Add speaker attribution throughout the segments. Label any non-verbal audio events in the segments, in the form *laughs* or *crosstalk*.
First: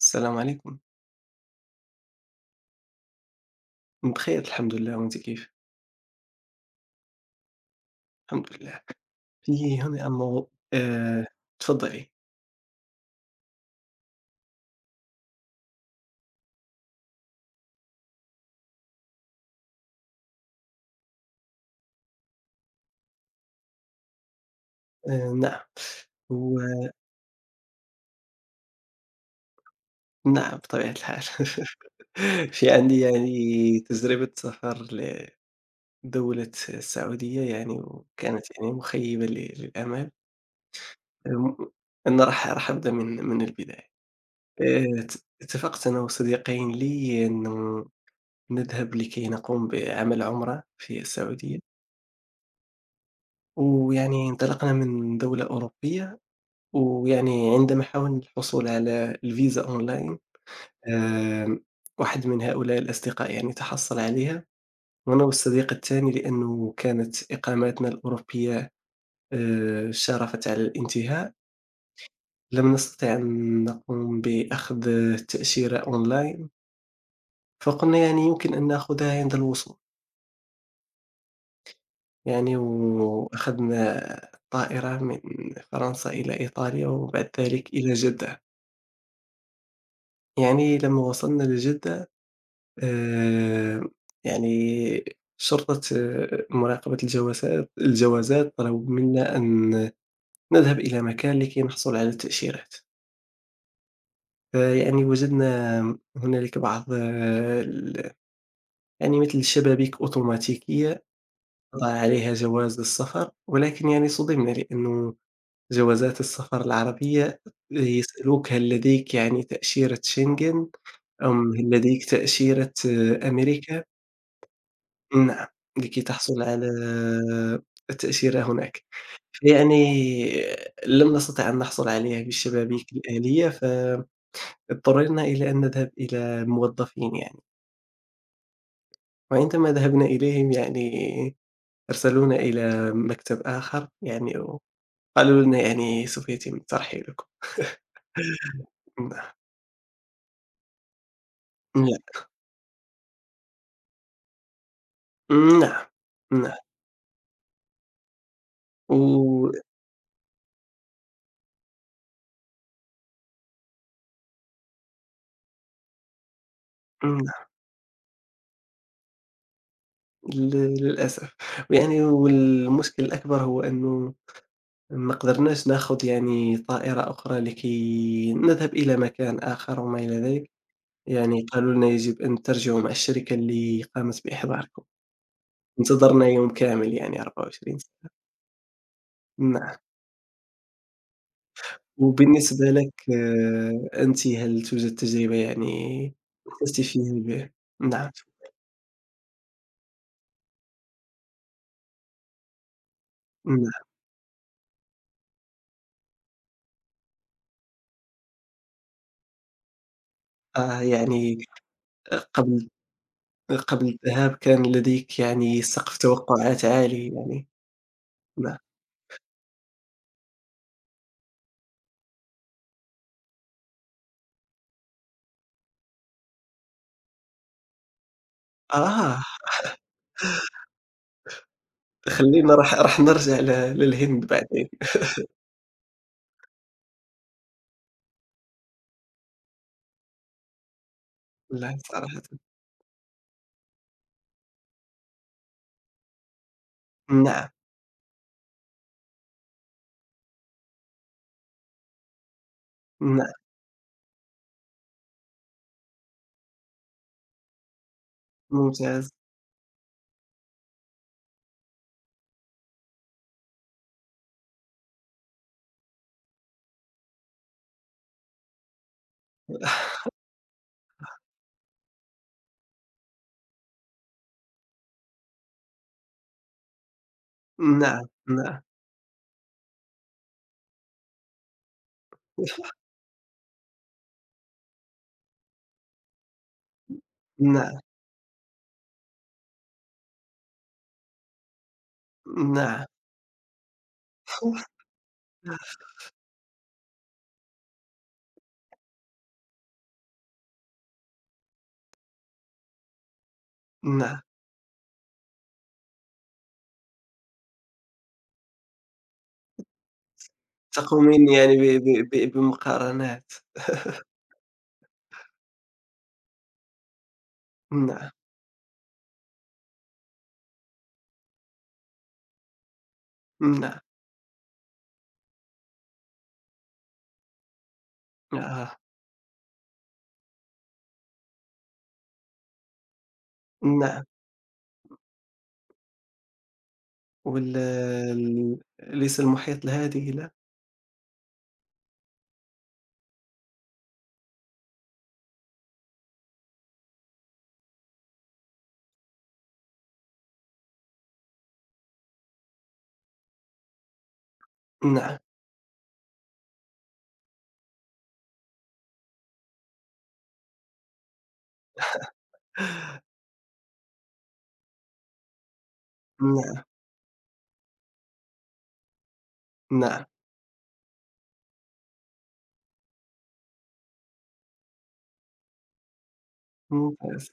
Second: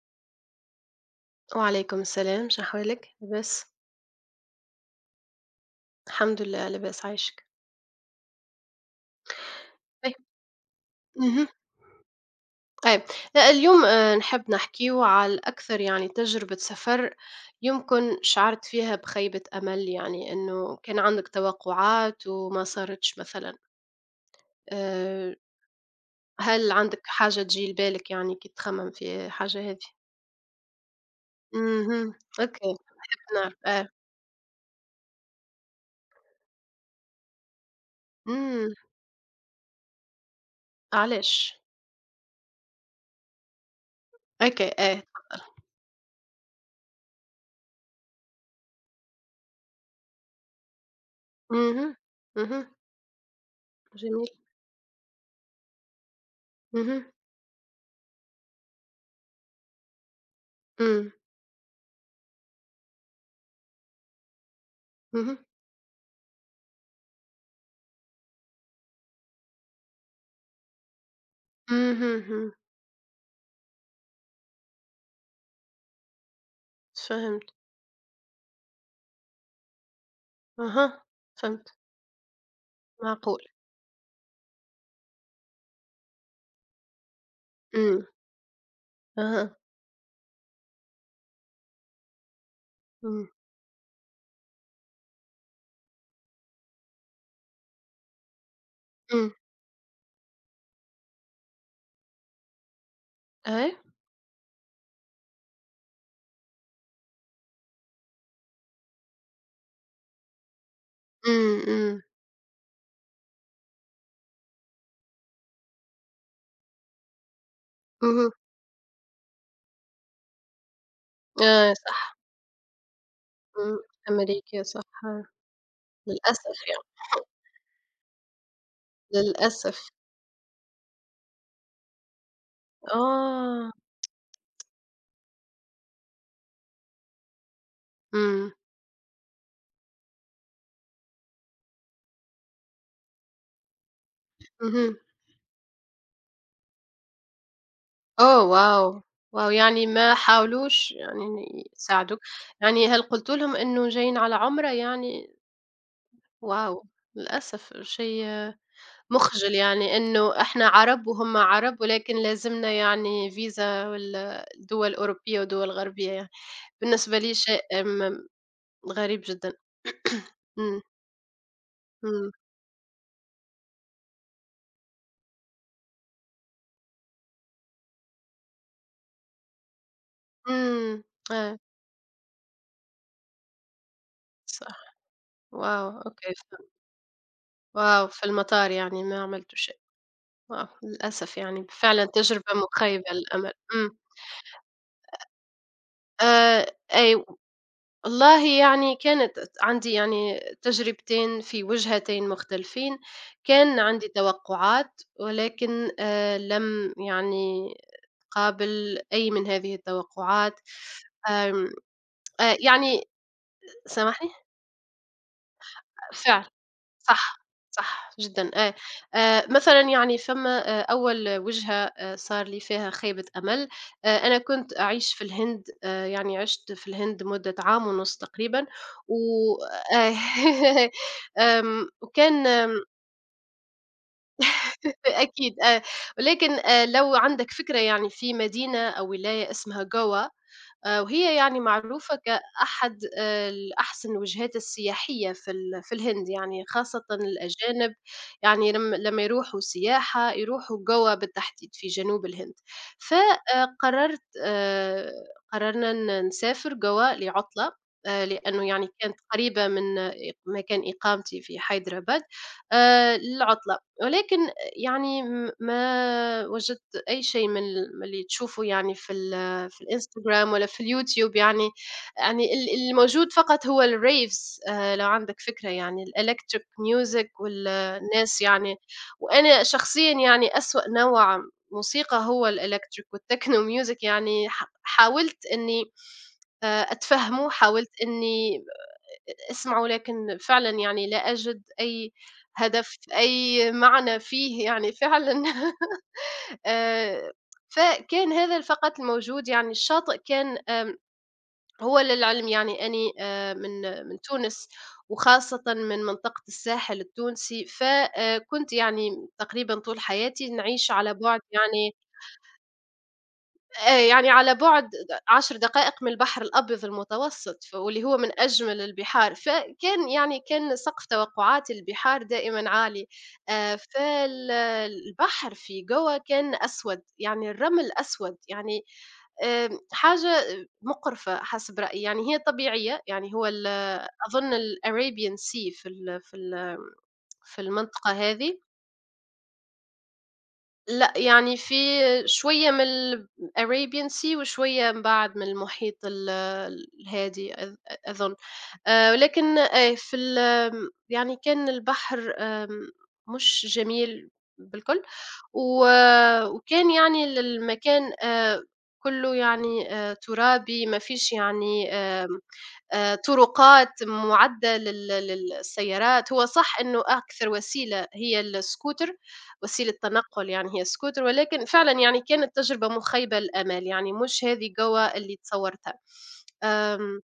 Speaker 1: السلام عليكم.
Speaker 2: وعليكم السلام، شحوالك؟ لاباس؟
Speaker 1: بخير الحمد لله، وأنتِ كيف؟
Speaker 2: الحمد لله لاباس عايشك.
Speaker 1: الحمد لله. في هنا
Speaker 2: طيب.
Speaker 1: موضوع
Speaker 2: اهم.
Speaker 1: تفضّلي.
Speaker 2: طيب، اليوم نحب نحكيو على أكثر يعني تجربة سفر يمكن شعرت فيها بخيبة أمل، يعني إنه كان عندك توقعات وما صارتش مثلًا، آآ
Speaker 1: نعم. هو
Speaker 2: هل عندك حاجة تجي لبالك يعني كي تخمم في حاجة هذي؟
Speaker 1: نعم بطبيعة الحال.
Speaker 2: اهم،
Speaker 1: *laughs* في
Speaker 2: أوكي،
Speaker 1: عندي
Speaker 2: نعرف،
Speaker 1: يعني
Speaker 2: آه،
Speaker 1: تجربة سفر لدولة السعودية يعني وكانت يعني
Speaker 2: إمم،
Speaker 1: مخيّبة للآمال.
Speaker 2: علاش؟
Speaker 1: آمم أنا راح أبدأ من البداية.
Speaker 2: أوكي، آه،
Speaker 1: ات اتفقت أنا وصديقين لي إنه نذهب لكي نقوم بعمل عُمرة في السعودية،
Speaker 2: اهم، اهم،
Speaker 1: ويعني
Speaker 2: جميل،
Speaker 1: انطلقنا من دولة أوروبية
Speaker 2: اهم،
Speaker 1: ويعني عندما حاولنا الحصول على الفيزا أونلاين،
Speaker 2: إمم،
Speaker 1: آمم، واحد من هؤلاء الأصدقاء يعني تحصل عليها، وأنا
Speaker 2: اهم.
Speaker 1: والصديق التاني لأنه كانت إقامتنا الأوروبية شارفت على الانتهاء،
Speaker 2: اهم، إمم،
Speaker 1: لم نستطع أن نقوم بأخذ تأشيرة أونلاين،
Speaker 2: فهمت،
Speaker 1: فقلنا يعني يمكن أن نأخذها عند الوصول،
Speaker 2: أها، فهمت،
Speaker 1: يعني
Speaker 2: معقول،
Speaker 1: وأخذنا الطائرة من فرنسا إلى إيطاليا وبعد ذلك إلى
Speaker 2: إمم،
Speaker 1: جدة،
Speaker 2: أها،
Speaker 1: يعني لما وصلنا لجدة
Speaker 2: إمم،
Speaker 1: آآ يعني شرطة مراقبة الجوازات طلبوا
Speaker 2: إمم،
Speaker 1: منا أن نذهب إلى مكان لكي نحصل على التأشيرات،
Speaker 2: أيوه،
Speaker 1: فيعني وجدنا هنالك بعض آه، ال يعني مثل شبابيك أوتوماتيكية
Speaker 2: إمم،
Speaker 1: وضع
Speaker 2: إمم،
Speaker 1: عليها جواز السفر، ولكن يعني صُدمنا لأنه جوازات السفر العربية
Speaker 2: اهم،
Speaker 1: يسألوك هل لديك يعني تأشيرة شنغن أم هل
Speaker 2: آه،
Speaker 1: لديك
Speaker 2: صح،
Speaker 1: تأشيرة
Speaker 2: إمم،
Speaker 1: أمريكا؟
Speaker 2: أمريكية صح، آه،
Speaker 1: نعم، لكي تحصل
Speaker 2: للأسف
Speaker 1: على
Speaker 2: يعني،
Speaker 1: التأشيرة هناك.
Speaker 2: للأسف،
Speaker 1: فيعني لم نستطع أن نحصل عليها بالشبابيك الأهلية،
Speaker 2: آه،
Speaker 1: فاضطررنا إلى أن نذهب إلى موظفين يعني،
Speaker 2: إمم،
Speaker 1: وعندما ذهبنا إليهم يعني أرسلونا إلى مكتب آخر يعني
Speaker 2: اهم،
Speaker 1: وقالوا لنا يعني سوف يتم ترحيلكم.
Speaker 2: أوه واو!
Speaker 1: نعم،
Speaker 2: واو! يعني ما حاولوش يعني إن يساعدوك،
Speaker 1: نعم،
Speaker 2: يعني هل قُلت لهم إنه جايين على عُمرة يعني؟
Speaker 1: نعم، نعم،
Speaker 2: واو! للأسف شيء
Speaker 1: و
Speaker 2: مُخجِل يعني إنه إحنا عرب وهُم عرب، ولكن لازمنا يعني فيزا وال الدول الأوروبية ودول غربية يعني، بالنسبة
Speaker 1: نعم،
Speaker 2: لي شيء م غريب جدًا. *coughs*
Speaker 1: ل
Speaker 2: إمم،
Speaker 1: للأسف. ويعني
Speaker 2: إمم،
Speaker 1: والمشكل الأكبر هو أنه ما قدرناش ناخد يعني طائرة أخرى لكي نذهب إلى مكان آخر وما إلى ذلك،
Speaker 2: إمم،
Speaker 1: يعني
Speaker 2: آه،
Speaker 1: قالوا لنا يجب أن ترجعوا مع الشركة اللي قامت
Speaker 2: صح،
Speaker 1: بإحضاركم،
Speaker 2: واو!
Speaker 1: انتظرنا
Speaker 2: أوكي
Speaker 1: يوم
Speaker 2: فهمت،
Speaker 1: كامل يعني 24
Speaker 2: واو!
Speaker 1: ساعة.
Speaker 2: في المطار يعني ما عملتوا
Speaker 1: نعم،
Speaker 2: شيء، واو! للأسف يعني فعلًا تجربة
Speaker 1: وبالنسبة لك
Speaker 2: مخيبة للأمل، إمم،
Speaker 1: أنتِ هل توجد تجربة يعني
Speaker 2: آآ
Speaker 1: حسّيتِ فيها
Speaker 2: أي
Speaker 1: ب نعم،
Speaker 2: والله يعني كانت عندي يعني تجربتين في وجهتين مختلفين،
Speaker 1: نعم،
Speaker 2: كان عندي توقعات ولكن لم يعني أقابل أي من هذه التوقعات،
Speaker 1: يعني
Speaker 2: آمم
Speaker 1: قبل
Speaker 2: يعني
Speaker 1: قبل
Speaker 2: سامحني؟
Speaker 1: الذهاب كان لديك يعني سقف
Speaker 2: فعلًا.
Speaker 1: توقعات عالي
Speaker 2: صح،
Speaker 1: يعني،
Speaker 2: صح جدًا
Speaker 1: نعم،
Speaker 2: آه. مثلًا يعني فما أول وجهة صار لي فيها خيبة أمل، أنا كنت أعيش في الهند، يعني عِشت في الهند مدة عام ونُص تقريبًا و
Speaker 1: آه،
Speaker 2: آه *laughs* وكان
Speaker 1: خلّينا راح نرجع للهند بعدين.
Speaker 2: *laughs* أكيد آه، ولكن لو عندك فكرة يعني في مدينة أو ولاية اسمها جوا وهي يعني
Speaker 1: لا
Speaker 2: معروفة
Speaker 1: صراحةً،
Speaker 2: كأحد الأحسن وجهات السياحية في الهند، يعني خاصةً
Speaker 1: نعم،
Speaker 2: الأجانب يعني لم لمّا يروحوا سياحة يروحوا جَوّا بالتحديد في جنوب الهند، ف
Speaker 1: نعم،
Speaker 2: قررت قررنا نسافر جَوّا لعطلة لأنه يعني
Speaker 1: ممتاز،
Speaker 2: كانت قريبة من مكان إقامتي في حيدرباد للعطلة، ولكن يعني ما وجدت أي شيء من اللي تشوفه يعني في الإنستجرام ولا في اليوتيوب يعني يعني الموجود فقط هو الraves لو عندك فكرة يعني الelectric music
Speaker 1: نعم،
Speaker 2: والناس
Speaker 1: نعم،
Speaker 2: يعني وأنا شخصيًا يعني أسوأ نوع موسيقى هو الelectric والtechno music يعني حاولت إني أتفهمه،
Speaker 1: نعم،
Speaker 2: حاولت إني أسمعه، لكن فعلًا يعني لا أجد أي
Speaker 1: نعم،
Speaker 2: هدف، أي معنى فيه يعني فعلًا *laughs* آآ فكان هذا فقط الموجود يعني الشاطئ كان هو للعلم يعني أني من من
Speaker 1: نعم،
Speaker 2: تونس، وخاصةً من منطقة الساحل التونسي، فكنت يعني تقريبًا طول حياتي نعيش على
Speaker 1: تقومين
Speaker 2: بُعد
Speaker 1: يعني ب
Speaker 2: يعني
Speaker 1: ب ب بمقارنات،
Speaker 2: يعني على بُعد 10 دقائق من البحر الأبيض المتوسط، ف واللي
Speaker 1: نعم،
Speaker 2: هو من أجمل البحار، فكان يعني كان سقف توقعات البحار دائمًا عالي،
Speaker 1: نعم،
Speaker 2: فال البحر في جوّا كان أسود، يعني الرمل أسود،
Speaker 1: آه،
Speaker 2: يعني حاجة مقرفة حسب رأيي، يعني هي طبيعية، يعني هو
Speaker 1: نعم،
Speaker 2: أظن الArabian Sea في
Speaker 1: وال
Speaker 2: في المنطقة
Speaker 1: ال
Speaker 2: هذه.
Speaker 1: أليس المحيط الهادي لا؟
Speaker 2: لأ، يعني في شوية من الArabian Sea وشوية من بعد من المحيط الهادي أظن، ولكن إيه في ال آمم، يعني كان البحر مش جميل بالكل،
Speaker 1: نعم،
Speaker 2: و وكان يعني المكان كله يعني ترابي، ما فيش يعني طرقات مُعدّة للسيارات، هو
Speaker 1: نعم،
Speaker 2: صح إنه أكثر وسيلة هي الscooter وسيلة
Speaker 1: نعم،
Speaker 2: تنقُّل يعني هي الscooter، ولكن فعلًا يعني كانت تجربة مخيبة للآمال، يعني مش هذه جَوّا اللي تصوّرتها. آمم
Speaker 1: ممتاز،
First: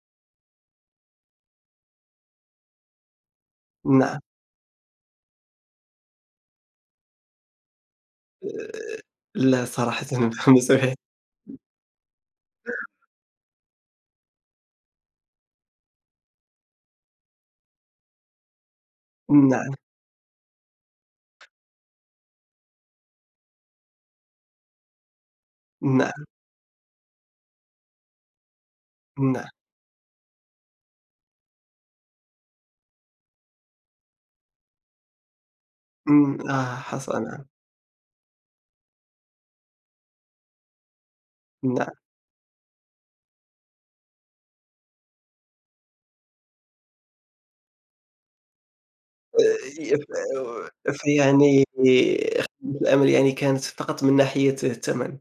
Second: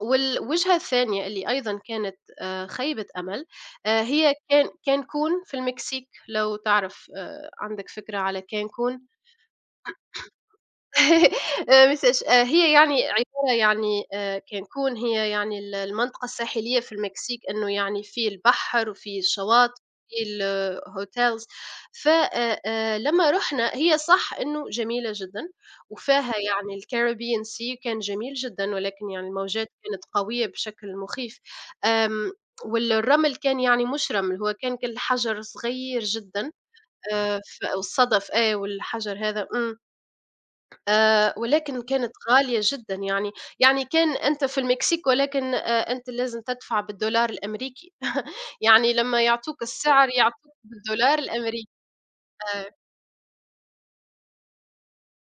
Speaker 2: والوجهة الثانية اللي أيضًا كانت خيبة أمل،
Speaker 1: نعم،
Speaker 2: هي كانكون في المكسيك، لو تعرف عندك فكرة على
Speaker 1: آآ،
Speaker 2: كانكون؟
Speaker 1: لا صراحةً *laughs* *unintelligible*
Speaker 2: *laughs* ما نساش هي يعني عبارة يعني كنكون هي يعني المنطقة الساحلية في المكسيك إنه يعني في البحر وفي
Speaker 1: نعم،
Speaker 2: الشواطئ وفي ال hotels ف لمّا رُحنا هي صح إنه جميلة جدًا
Speaker 1: نعم،
Speaker 2: وفاها يعني الcaribbean sea كان جميل جدًا، ولكن يعني
Speaker 1: نعم،
Speaker 2: الموجات كانت قوية بشكل مخيف، آمم الرمل كان يعني مش رمل، هو كان كل حجر صغير
Speaker 1: إمم،
Speaker 2: جدًا
Speaker 1: آه، حسنًا، نعم.
Speaker 2: ف والصدف آه والحجر هذا إمم. ولكن
Speaker 1: نعم.
Speaker 2: كانت غالية جدًا يعني، يعني كان أنت في المكسيك ولكن أنت لازم تدفع بالدولار الأمريكي *laughs* يعني لمّا يعطوك
Speaker 1: آآ،
Speaker 2: السعر
Speaker 1: ف
Speaker 2: يعطوك بالدولار
Speaker 1: فيعني
Speaker 2: الأمريكي.
Speaker 1: خيبة
Speaker 2: آه.
Speaker 1: الأمل يعني كانت فقط من ناحية الثمن.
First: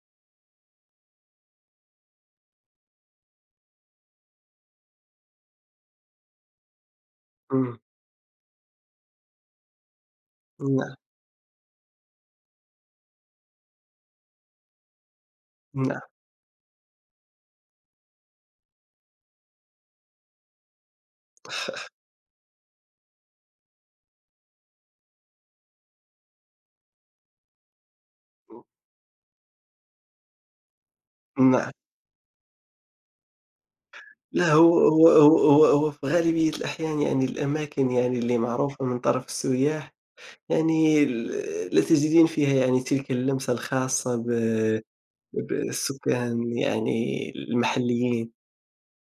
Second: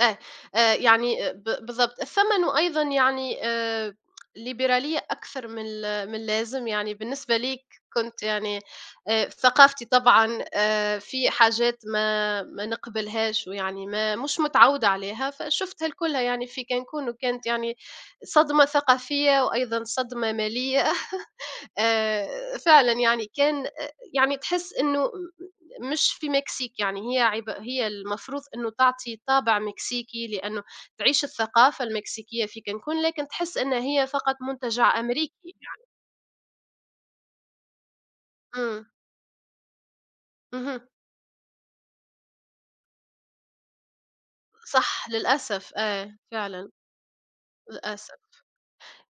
Speaker 2: إيه، يعني آه، بالضبط. الثمن وأيضًا يعني ليبرالية أكثر من اللازم، يعني بالنسبة لي
Speaker 1: إمم،
Speaker 2: كنت يعني ثقافتي طبعًا
Speaker 1: نعم،
Speaker 2: في حاجات ما نقبلهاش ويعني ما مش متعودة عليها، فشُفتها
Speaker 1: نعم،
Speaker 2: الكلّها يعني في كانكون وكانت يعني صدمة ثقافية وأيضًا صدمة مالية. آآ فعلًا يعني كان أ يعني تحس إنه مش في مكسيك، يعني هي المفروض إنه تعطي طابع مكسيكي لأنه تعيش
Speaker 1: نعم.
Speaker 2: الثقافة المكسيكية في كانكون، لكن تحس إن هي فقط
Speaker 1: لا هو
Speaker 2: منتجع
Speaker 1: هو هو
Speaker 2: أمريكي.
Speaker 1: هو هو في غالبية الأحيان يعني الأماكن يعني اللي معروفة
Speaker 2: إمم،
Speaker 1: من طرف السياح،
Speaker 2: اهم،
Speaker 1: يعني لا تجدين فيها يعني تلك اللمسة الخاصة ب
Speaker 2: صح للأسف، آه،
Speaker 1: بالسكان
Speaker 2: فعلًا
Speaker 1: يعني
Speaker 2: للأسف.
Speaker 1: المحليين.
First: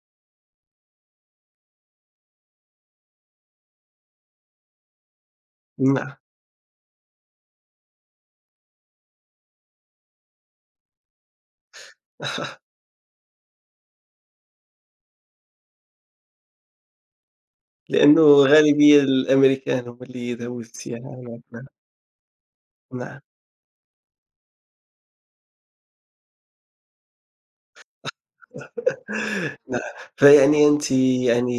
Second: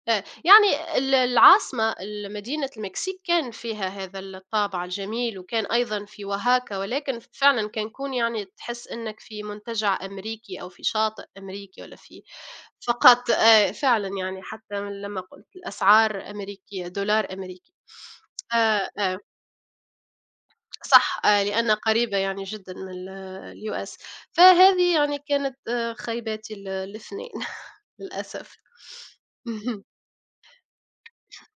Speaker 2: يعني العاصمة مدينة المكسيك كان فيها هذا الطابع الجميل، وكان أيضًا
Speaker 1: نعم،
Speaker 2: في أوهاكا، ولكن فعلًا كانكون يعني تحس إنك في منتجع أمريكي أو في شاطئ أمريكي والّا في فقط آه، فعلًا يعني حتى من لمّا قلت الأسعار أمريكية، دولار أمريكي
Speaker 1: لأنه
Speaker 2: آه،
Speaker 1: غالبية
Speaker 2: آه،
Speaker 1: الأمريكان هم اللي يذهبوا للسياحة
Speaker 2: صح
Speaker 1: هناك.
Speaker 2: آه،
Speaker 1: نعم،
Speaker 2: لأن قريبة يعني جدًا من ال
Speaker 1: نعم.
Speaker 2: الUS فهذه يعني كانت آه، خيباتي الاثنين *laughs* للأسف. *laughs*
Speaker 1: نعم،
Speaker 2: اهم،
Speaker 1: فيعني أنتِ يعني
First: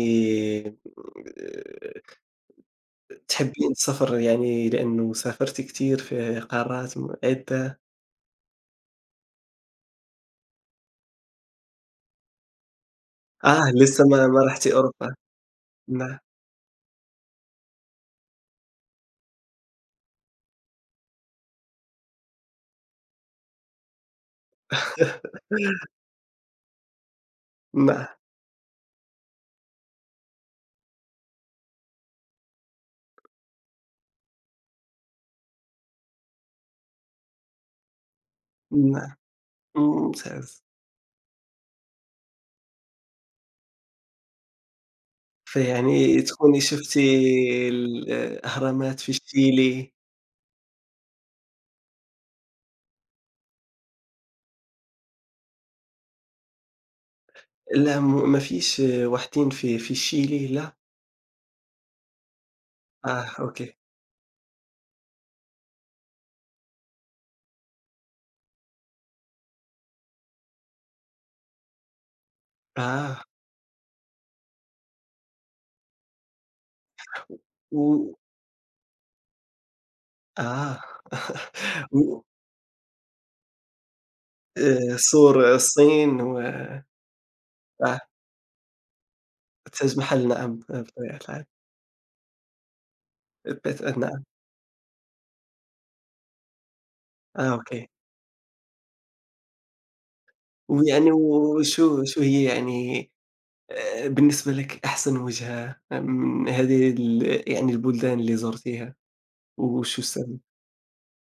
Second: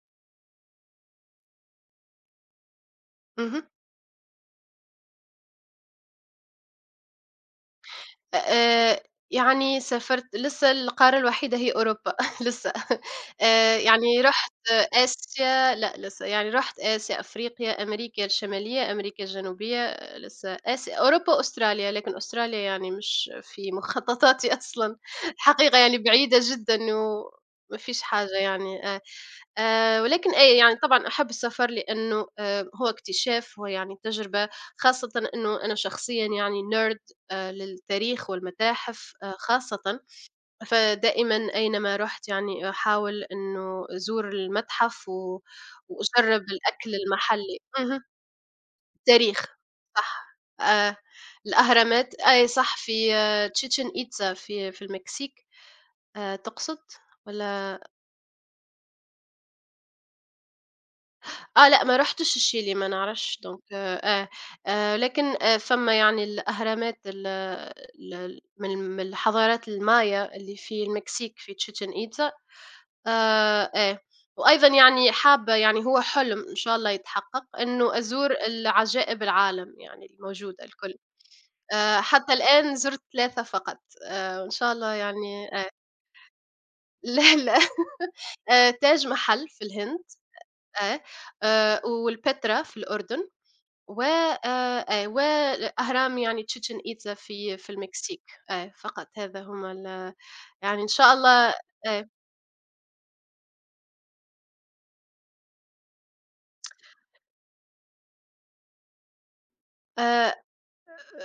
Speaker 1: آه،
Speaker 2: اهم.
Speaker 1: تحبّين السفر يعني لأنه سافرتِ كتير في قارات م عدة
Speaker 2: آآ يعني سافرت لسه القارة الوحيدة هي أوروبا *laughs* لسه
Speaker 1: آه، لسه
Speaker 2: يعني
Speaker 1: ما
Speaker 2: رُحت
Speaker 1: رحتِ أوروبا.
Speaker 2: آسيا لأ
Speaker 1: نعم،
Speaker 2: لسه، يعني رُحت آسيا، أفريقيا، أمريكا الشمالية، أمريكا الجنوبية، آه، لسه آسيا أوروبا أستراليا، لكن أستراليا يعني مش في مخططاتي *laughs* أصلًا
Speaker 1: *laughs*
Speaker 2: الحقيقة يعني بعيدة جدًا وما فيش
Speaker 1: نعم،
Speaker 2: حاجة يعني آه. ولكن أي يعني طبعًا أحب السفر لأنه هو اكتشاف، هو يعني تجربة، خاصةً إنه أنا شخصيًا يعني nerd للتاريخ والمتاحف
Speaker 1: نعم،
Speaker 2: خاصةً،
Speaker 1: ممتاز.
Speaker 2: فدائمًا أينما رُحت يعني أحاول إنه أزور المتحف و
Speaker 1: فيعني
Speaker 2: وأجرب
Speaker 1: تكوني
Speaker 2: الأكل
Speaker 1: شفتِ
Speaker 2: المحلي. اهم.
Speaker 1: الأهرامات في
Speaker 2: التاريخ،
Speaker 1: الشيلي
Speaker 2: صح. آه. الأهرامات أي صح في Chichen Itza في المكسيك تقصد والّا
Speaker 1: لا ما فيش واحدين في في الشيلي لا؟
Speaker 2: آه لأ، ما رُحتش الشيلي، ما
Speaker 1: آه،
Speaker 2: نعرفش donc
Speaker 1: أوكي.
Speaker 2: آه، لكن فما يعني الأهرامات ال ال من من الحضارات المايا اللي في المكسيك في chichen itza
Speaker 1: آه،
Speaker 2: آه، وأيضًا يعني حابة يعني هو حلم إن شاء الله يتحقق، إنه
Speaker 1: و
Speaker 2: أزور العجائب العالم يعني الموجودة
Speaker 1: آه،
Speaker 2: الكل،
Speaker 1: *laughs* و
Speaker 2: حتى الآن زُرت 3 فقط، وإن شاء الله
Speaker 1: سور
Speaker 2: يعني آه،
Speaker 1: الصين و
Speaker 2: *laughs* لا، لا
Speaker 1: آه.
Speaker 2: تاج محل في
Speaker 1: التاج
Speaker 2: الهند
Speaker 1: محل نعم، آه،
Speaker 2: آه،
Speaker 1: بطبيعة الحال.
Speaker 2: والpetra في الأردن.
Speaker 1: البيت آه،
Speaker 2: و
Speaker 1: نعم،
Speaker 2: أي وأهرام يعني chichen itza
Speaker 1: آه،
Speaker 2: في
Speaker 1: أوكي.
Speaker 2: المكسيك، آه، فقط هذا هما يعني إن
Speaker 1: ويعني
Speaker 2: شاء الله
Speaker 1: وشو
Speaker 2: آه،
Speaker 1: شو هي يعني بالنسبة لك أحسن وجهة آه، من هذه ال يعني البلدان اللي زرتيها، وشو
Speaker 2: آآ
Speaker 1: السبب؟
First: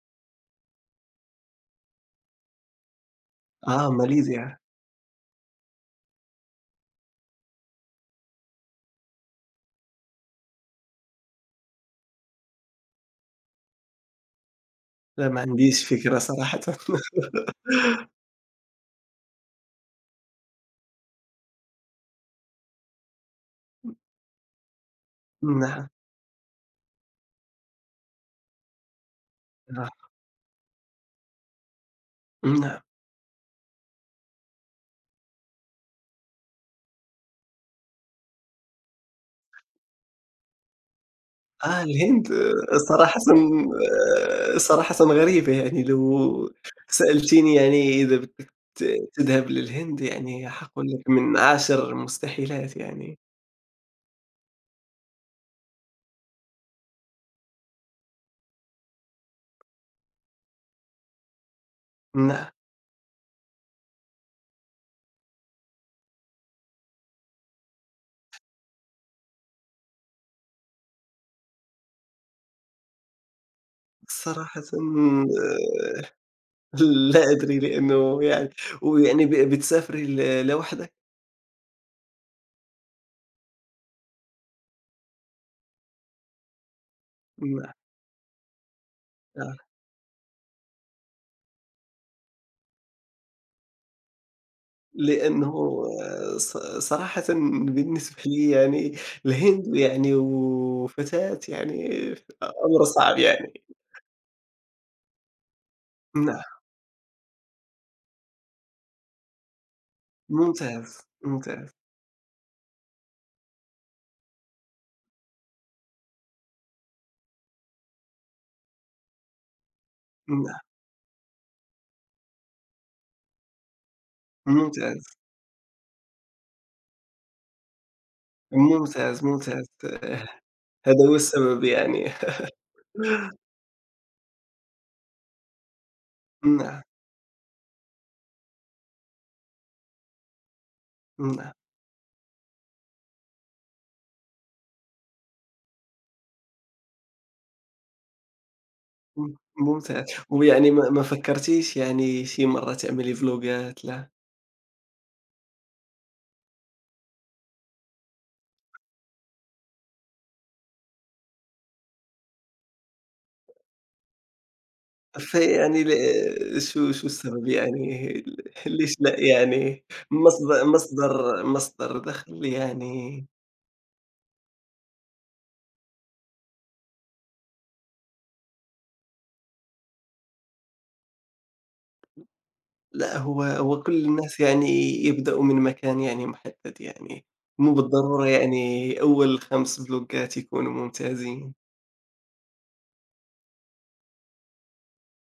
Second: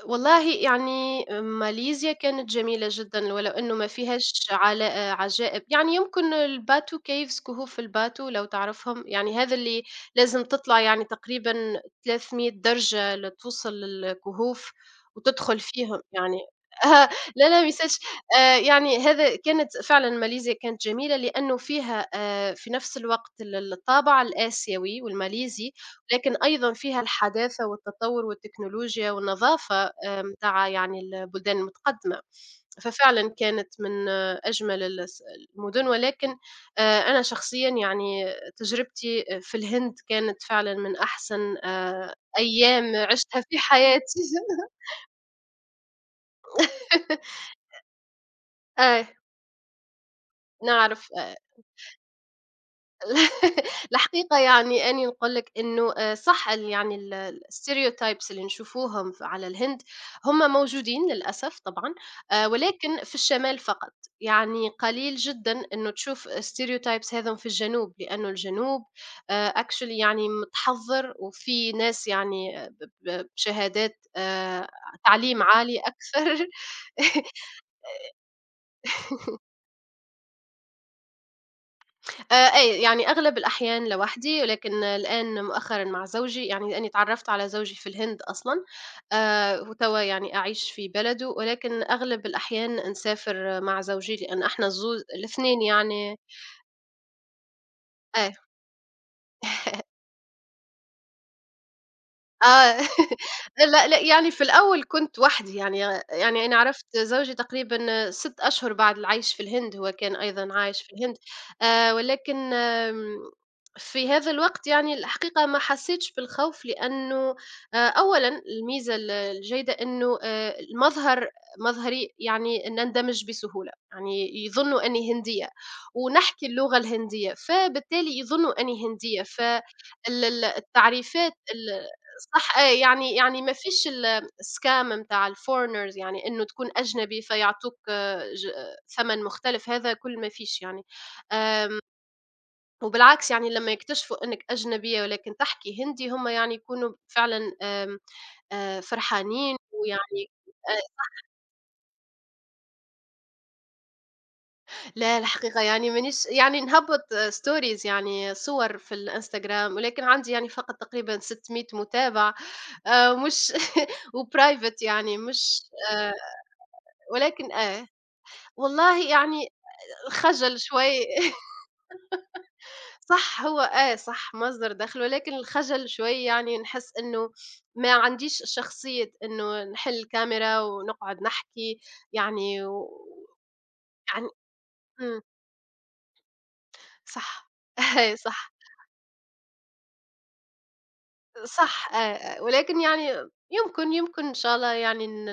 Speaker 2: والله يعني ماليزيا كانت جميلة جدًا، ولو إنه ما
Speaker 1: آه،
Speaker 2: فيهاش
Speaker 1: ماليزيا.
Speaker 2: علا عجائب، يعني يمكن الباتو caves كهوف الباتو لو تعرفهم، يعني هذا اللي لازم تطلع يعني تقريبًا 300 درجة لتوصل للكهوف
Speaker 1: لا ما
Speaker 2: وتدخل
Speaker 1: عنديش
Speaker 2: فيهم
Speaker 1: فكرة
Speaker 2: يعني
Speaker 1: صراحةً.
Speaker 2: *laughs* آه، لا، لا ما يصيرش
Speaker 1: *laughs*
Speaker 2: يعني هذا كانت فعلًا ماليزيا كانت جميلة لأنه فيها في نفس الوقت الطابع الآسيوي والماليزي
Speaker 1: نعم،
Speaker 2: لكن أيضًا فيها الحداثة والتطوّر والتكنولوجيا والنظافة
Speaker 1: آه،
Speaker 2: متاع يعني البلدان المتقدمة،
Speaker 1: نعم.
Speaker 2: ففعلًا كانت من آه، أجمل ال الس المدن، ولكن أنا شخصيًا يعني تجربتي في الهند كانت فعلًا من أحسن
Speaker 1: آه الهند آه،
Speaker 2: أيام
Speaker 1: صراحةً
Speaker 2: عِشتها في حياتي.
Speaker 1: صراحةً غريبة يعني لو
Speaker 2: *laughs*
Speaker 1: سألتيني يعني إذا بدك
Speaker 2: آه،
Speaker 1: تذهب للهند يعني حاقول لك
Speaker 2: نعرف.
Speaker 1: من عاشر المستحيلات يعني،
Speaker 2: *laughs* الحقيقة يعني أني نقول لك إنه آه، صح الstereotypes اللي نشوفوهم على الهند هم موجودين للأسف طبعا آه،
Speaker 1: نعم
Speaker 2: ولكن في الشمال فقط يعني قليل جدا إنه تشوف stereotypes هذم في الجنوب لأنه الجنوب آه، actually يعني متحضر وفي ناس يعني آه، بشهادات
Speaker 1: صراحةً
Speaker 2: آه، تعليم عالي أكثر
Speaker 1: *laughs* لا
Speaker 2: *laughs*
Speaker 1: أدري لأنه يعني ويعني بتسافري لوحدك؟
Speaker 2: أي، يعني أغلب الأحيان لوحدي، ولكن الآن مؤخرًا مع زوجي، يعني لإني اتعرّفت على
Speaker 1: نعم،
Speaker 2: زوجي في الهند أصلًا،
Speaker 1: آه،
Speaker 2: وتوا يعني أعيش في بلده، ولكن أغلب الأحيان نسافر مع زوجي، لإن إحنا
Speaker 1: لأنه
Speaker 2: الإثنين يعني
Speaker 1: آه، ص صراحةً بالنسبة
Speaker 2: آه.
Speaker 1: لي يعني الهند
Speaker 2: *laughs*
Speaker 1: يعني وفتاة يعني
Speaker 2: آه
Speaker 1: أمر صعب
Speaker 2: *laughs*
Speaker 1: يعني،
Speaker 2: لأ، لأ، يعني في الأول كنت وحدي، يعني
Speaker 1: نعم.
Speaker 2: يعني أنا عرفت زوجي تقريبًا 6 أشهر بعد العيش في الهند، هو كان أيضًا عايش
Speaker 1: ممتاز،
Speaker 2: في الهند،
Speaker 1: ممتاز،
Speaker 2: ولكن في هذا الوقت يعني الحقيقة ما حسيتش بالخوف، لأنه أولًا الميزة الجيدة إنه
Speaker 1: م
Speaker 2: المظهر مظهري يعني نندمج بسهولة، يعني يظنوا
Speaker 1: ممتاز،
Speaker 2: أني هندية، ونحكي اللغة الهندية، فبالتالي يظنوا أني
Speaker 1: ممتاز،
Speaker 2: هندية، فال
Speaker 1: ممتاز،
Speaker 2: ال
Speaker 1: آه، هذا هو
Speaker 2: التعريفات
Speaker 1: السبب
Speaker 2: ال التعريفات
Speaker 1: يعني. *laughs*
Speaker 2: صح آه، يعني يعني ما فيش الscam نتاع الforeigners يعني إنه تكون
Speaker 1: نعم،
Speaker 2: أجنبي فيعطوك آه، آه، ثمن مختلف، هذا كل ما فيش يعني.
Speaker 1: نعم،
Speaker 2: آمم، وبالعكس يعني لمّا يكتشفوا إنك أجنبية ولكن تحكي هندي، هم يعني يكونوا فعلًا آمم، فرحانين
Speaker 1: ممتاز،
Speaker 2: ويعني
Speaker 1: ويعني
Speaker 2: آآ،
Speaker 1: ما فكرتيش يعني شي مرّة تعملي فلوقات لا؟
Speaker 2: لا الحقيقة يعني مانيش يعني نهبّط stories يعني صور في الإنستجرام، ولكن عندي يعني فقط تقريبًا 600 متابع مش *laughs* وprivate يعني مش
Speaker 1: فيعني ل
Speaker 2: آآ،
Speaker 1: شو السبب
Speaker 2: ولكن آه.
Speaker 1: يعني *laughs* ليش
Speaker 2: والله
Speaker 1: لأ
Speaker 2: يعني
Speaker 1: يعني؟
Speaker 2: الخجل
Speaker 1: مصد
Speaker 2: شوي *laughs*
Speaker 1: مصدر مصدر دخل يعني
Speaker 2: صح هو آه صح مصدر دخل ولكن الخجل شوي يعني نحس إنه ما عنديش شخصية إنه نحل الكاميرا ونقعد نحكي يعني و...
Speaker 1: لأ هو كل
Speaker 2: يعني
Speaker 1: الناس يعني
Speaker 2: إمم،
Speaker 1: يبدأوا من مكان يعني محدد يعني،
Speaker 2: صح
Speaker 1: مو
Speaker 2: *laughs* إيه
Speaker 1: بالضرورة
Speaker 2: صح،
Speaker 1: يعني أول 5 فلوقات يكونوا ممتازين.
Speaker 2: صح آه، آه، ولكن يعني يمكن، يمكن إن شاء الله يعني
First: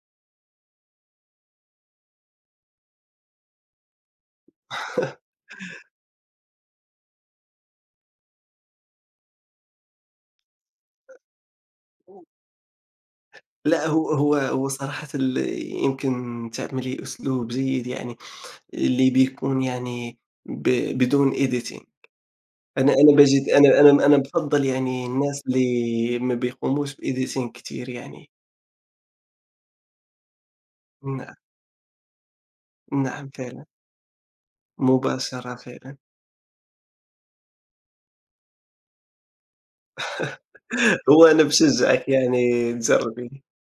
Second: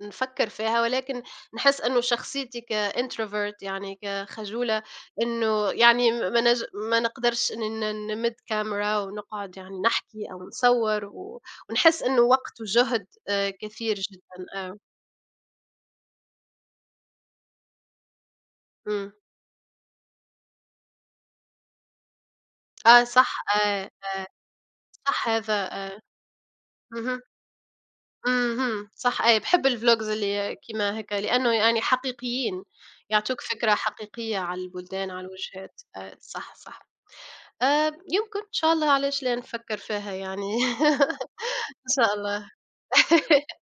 Speaker 2: نفكّر فيها، ولكن نحس إنه شخصيتي كintrovert يعني كخجولة إنه يعني م ما نج ما نقدرش إني نمِد كاميرا ونقعد يعني نحكي أو نصوّر و ونحس إنه وقت وجهد
Speaker 1: لأ،
Speaker 2: كثير
Speaker 1: هو هو
Speaker 2: جدًا
Speaker 1: هو
Speaker 2: آه،
Speaker 1: صراحةً ال يمكن تعملي أسلوب جيد يعني اللي
Speaker 2: إمم.
Speaker 1: بيكون يعني ب بدون editing. أنا
Speaker 2: آه
Speaker 1: أنا
Speaker 2: صح
Speaker 1: باجد أنا
Speaker 2: آه،
Speaker 1: أنا أنا بافضّل يعني
Speaker 2: صح
Speaker 1: الناس
Speaker 2: هذا آه.
Speaker 1: اللي ما بيقوموش
Speaker 2: اهم،
Speaker 1: بediting كتير يعني.
Speaker 2: اهم، صح أي باحب الvlogs اللي كيما هكا
Speaker 1: نعم،
Speaker 2: لأنه يعني حقيقيين،
Speaker 1: نعم
Speaker 2: يعطوك
Speaker 1: فعلًا،
Speaker 2: فكرة حقيقية على البلدان، على
Speaker 1: مباشرة
Speaker 2: الوجهات.
Speaker 1: فعلًا.
Speaker 2: آه، صح، صح. آآ يمكن، إن شاء الله علاش لا نفكّر فيها يعني
Speaker 1: *laughs* هو
Speaker 2: *laughs*
Speaker 1: أنا
Speaker 2: إن
Speaker 1: باشجعِك
Speaker 2: شاء الله
Speaker 1: يعني تجربي،
Speaker 2: *laughs*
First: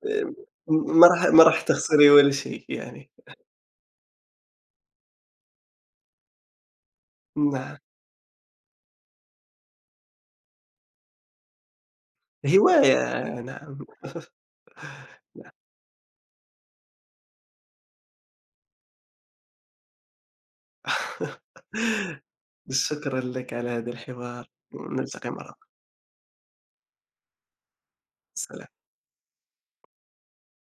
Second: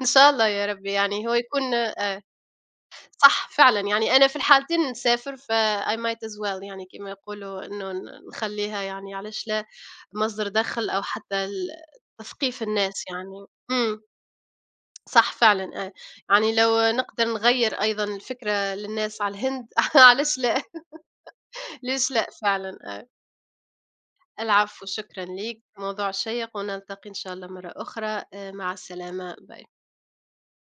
Speaker 2: إن شاء
Speaker 1: آآ،
Speaker 2: الله يا ربي
Speaker 1: ما راح
Speaker 2: يعني هو
Speaker 1: ما راح
Speaker 2: يكون
Speaker 1: تخسري
Speaker 2: آه،
Speaker 1: ولا شيء يعني.
Speaker 2: صح فعلًا، يعني أنا في الحالتين نسافر فI might as well يعني كيما يقولوا
Speaker 1: نعم،
Speaker 2: إنه نخلّيها يعني علاش لا مصدر دَخْل أو حتى تثقيف الناس
Speaker 1: هواية
Speaker 2: يعني،
Speaker 1: نعم.
Speaker 2: إمم، صح فعلًا آه، يعني لو نقدر نغيّر أيضًا الفكرة للناس على الهند *laughs* علاش لا،
Speaker 1: *laughs*
Speaker 2: ليش لأ فعلًا.
Speaker 1: شكرًا لك على هذا الحوار،
Speaker 2: العفو، شكرًا
Speaker 1: ونلتقي مرة
Speaker 2: ليك،
Speaker 1: أخرى.
Speaker 2: موضوع شيّق ونلتقي إن شاء الله مرّة أخرى، مع
Speaker 1: سلام.
Speaker 2: السلامة، باي.